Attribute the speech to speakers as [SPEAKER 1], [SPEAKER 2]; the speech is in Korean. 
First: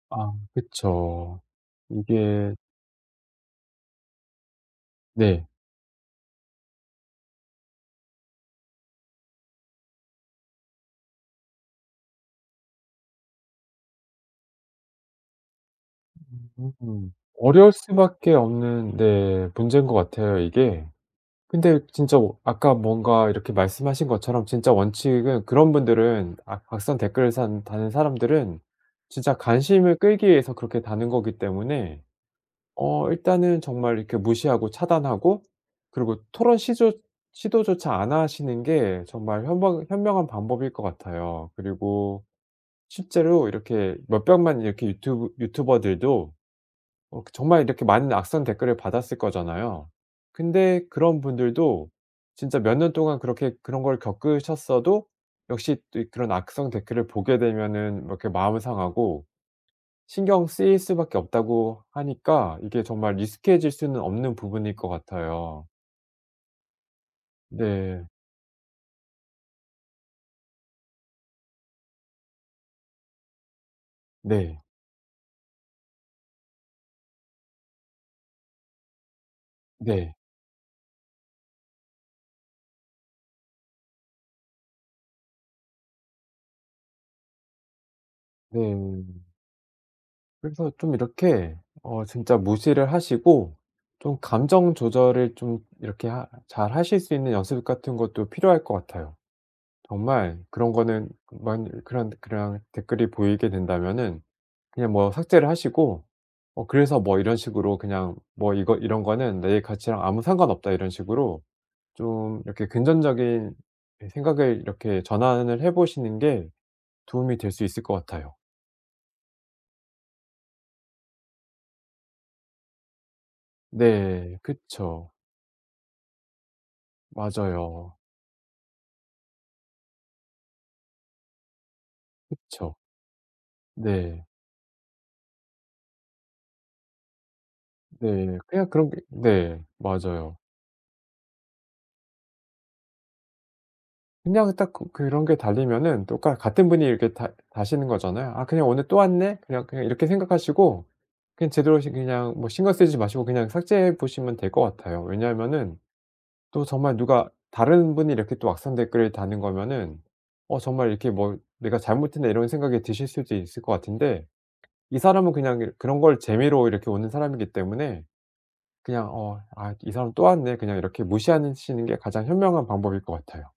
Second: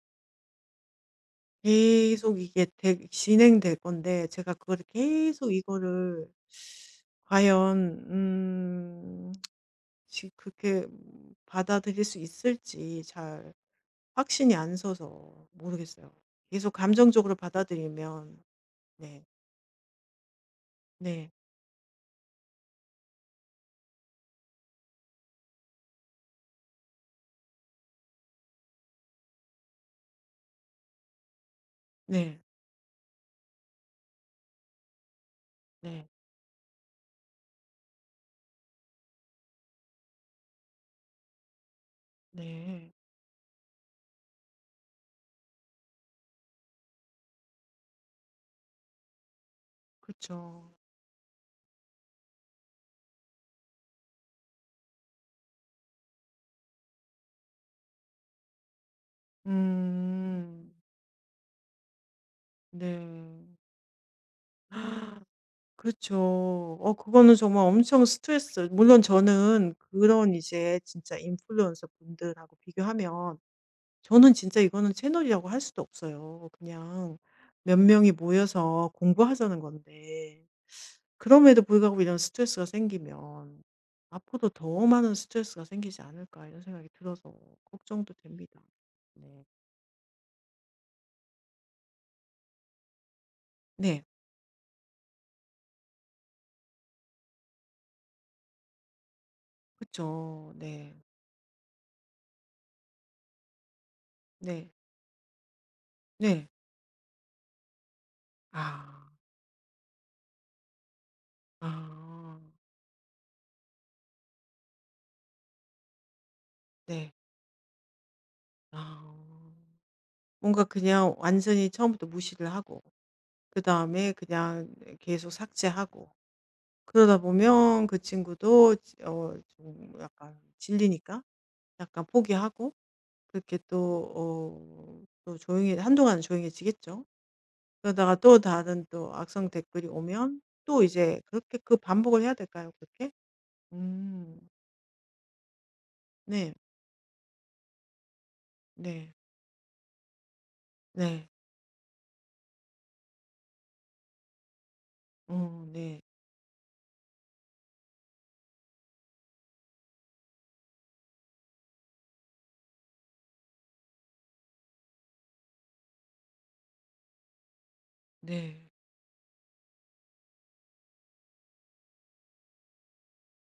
[SPEAKER 1] 아 그쵸.
[SPEAKER 2] 계속
[SPEAKER 1] 이게
[SPEAKER 2] 이게 되 진행될 건데 제가 그거를
[SPEAKER 1] 네.
[SPEAKER 2] 계속 이거를 과연 음 지 그렇게 받아들일 수 있을지 잘 확신이 안 서서 모르겠어요. 계속
[SPEAKER 1] 음.
[SPEAKER 2] 감정적으로
[SPEAKER 1] 어려울 수밖에
[SPEAKER 2] 받아들이면
[SPEAKER 1] 없는
[SPEAKER 2] 네.
[SPEAKER 1] 네 문제인 것 같아요 이게.
[SPEAKER 2] 네.
[SPEAKER 1] 근데 진짜 아까 뭔가 이렇게 말씀하신 것처럼 진짜 원칙은 그런 분들은 악 악성 댓글을 사는 다는 사람들은 진짜 관심을 끌기 위해서 그렇게 다는 거기 때문에
[SPEAKER 2] 네.
[SPEAKER 1] 어 일단은 정말 이렇게 무시하고 차단하고
[SPEAKER 2] 네.
[SPEAKER 1] 그리고 토론 시조 시도조차 안 하시는 게 정말 현명 현명한 방법일 것 같아요. 그리고
[SPEAKER 2] 네.
[SPEAKER 1] 실제로 이렇게 몇백만 이렇게 유튜브 유튜버들도 어 정말 이렇게 많은 악성 댓글을 받았을 거잖아요.
[SPEAKER 2] 그쵸.
[SPEAKER 1] 근데 그런 분들도 진짜 몇 년 동안 그렇게 그런 걸 겪으셨어도 역시 또 그런 악성 댓글을 보게 되면은 이렇게 마음은 상하고 신경
[SPEAKER 2] 음.
[SPEAKER 1] 쓰일 수밖에 없다고 하니까 이게 정말
[SPEAKER 2] 네.
[SPEAKER 1] 익숙해질 수는 없는 부분일 것 같아요.
[SPEAKER 2] 그쵸. 어 그거는 정말 엄청
[SPEAKER 1] 네.
[SPEAKER 2] 스트레스 물론 저는 그런 이제 진짜 인플루언서분들하고 비교하면 저는 진짜
[SPEAKER 1] 네.
[SPEAKER 2] 이거는 채널이라고 할 수도 없어요. '그냥 몇 명이 모여서 공부하자는
[SPEAKER 1] 네.
[SPEAKER 2] 건데 그럼에도 불구하고 이런 스트레스가 생기면 앞으로도 더 많은 스트레스가 생기지 않을까.' 이런 생각이 들어서 걱정도 됩니다.
[SPEAKER 1] 네.
[SPEAKER 2] 네.
[SPEAKER 1] 그래서 좀 이렇게 어 진짜 무시를 하시고
[SPEAKER 2] 네.
[SPEAKER 1] 좀 감정 조절을 좀 이렇게 하 잘 하실 수 있는 연습 같은 것도 필요할 것 같아요. 정말
[SPEAKER 2] 그쵸.
[SPEAKER 1] 그런
[SPEAKER 2] 네.
[SPEAKER 1] 거는 그만 그런 그런 댓글이 보이게 된다면은
[SPEAKER 2] 네.
[SPEAKER 1] 그냥 뭐 삭제를 하시고
[SPEAKER 2] 네.
[SPEAKER 1] '뭐 그래서 뭐.' 이런 식으로 그냥 '뭐 이거
[SPEAKER 2] 아.
[SPEAKER 1] 이런 거는 내 가치랑 아무 상관없다.' 이런 식으로
[SPEAKER 2] 아.
[SPEAKER 1] 좀 이렇게 긍전적인 생각을 이렇게 전환을 해 보시는 게
[SPEAKER 2] 네.
[SPEAKER 1] 도움이 될 수 있을 것 같아요.
[SPEAKER 2] 아. 뭔가 그냥 완전히 처음부터 무시를 하고 그다음에
[SPEAKER 1] 네
[SPEAKER 2] 그냥 네
[SPEAKER 1] 그쵸.
[SPEAKER 2] 계속 삭제하고 그러다 보면
[SPEAKER 1] 맞아요.
[SPEAKER 2] 그 친구도 어 좀 약간 질리니까 약간 포기하고
[SPEAKER 1] 그쵸.
[SPEAKER 2] 그렇게 또
[SPEAKER 1] 네.
[SPEAKER 2] 어 또 조용해 한동안은 조용해지겠죠. 그러다가
[SPEAKER 1] 네.
[SPEAKER 2] 또
[SPEAKER 1] 그냥
[SPEAKER 2] 다른
[SPEAKER 1] 그런 게
[SPEAKER 2] 또 악성
[SPEAKER 1] 네
[SPEAKER 2] 댓글이
[SPEAKER 1] 맞아요.
[SPEAKER 2] 오면 또 이제 그렇게 그 반복을 해야 될까요 그렇게? 음.
[SPEAKER 1] 그냥 딱 그 그런 게 달리면은 또 가
[SPEAKER 2] 네.
[SPEAKER 1] 같은 분이 이렇게 다 다시는 거잖아요. '아 그냥 오늘 또
[SPEAKER 2] 네.
[SPEAKER 1] 왔네.' 그냥 그냥 이렇게 생각하시고
[SPEAKER 2] 네.
[SPEAKER 1] 그냥 제대로 저 그냥 뭐 신경 쓰지 마시고 그냥 삭제해 보시면 될 것 같아요.
[SPEAKER 2] 어
[SPEAKER 1] 왜냐하면은
[SPEAKER 2] 네.
[SPEAKER 1] 또 정말 누가 다른 분이 이렇게 또 악성 댓글을 다는 거면은 '어 정말 이렇게 뭐 내가 잘못했나.' 이런 생각이 드실 수도 있을 거 같은데 이 사람은 그냥 이 그런 걸 재미로 이렇게 오는 사람이기 때문에
[SPEAKER 2] 네.
[SPEAKER 1] 그냥 어 '아 이 사람 또 왔네.' 그냥 이렇게 무시하는 시는 게 가장 현명한 방법일 것 같아요.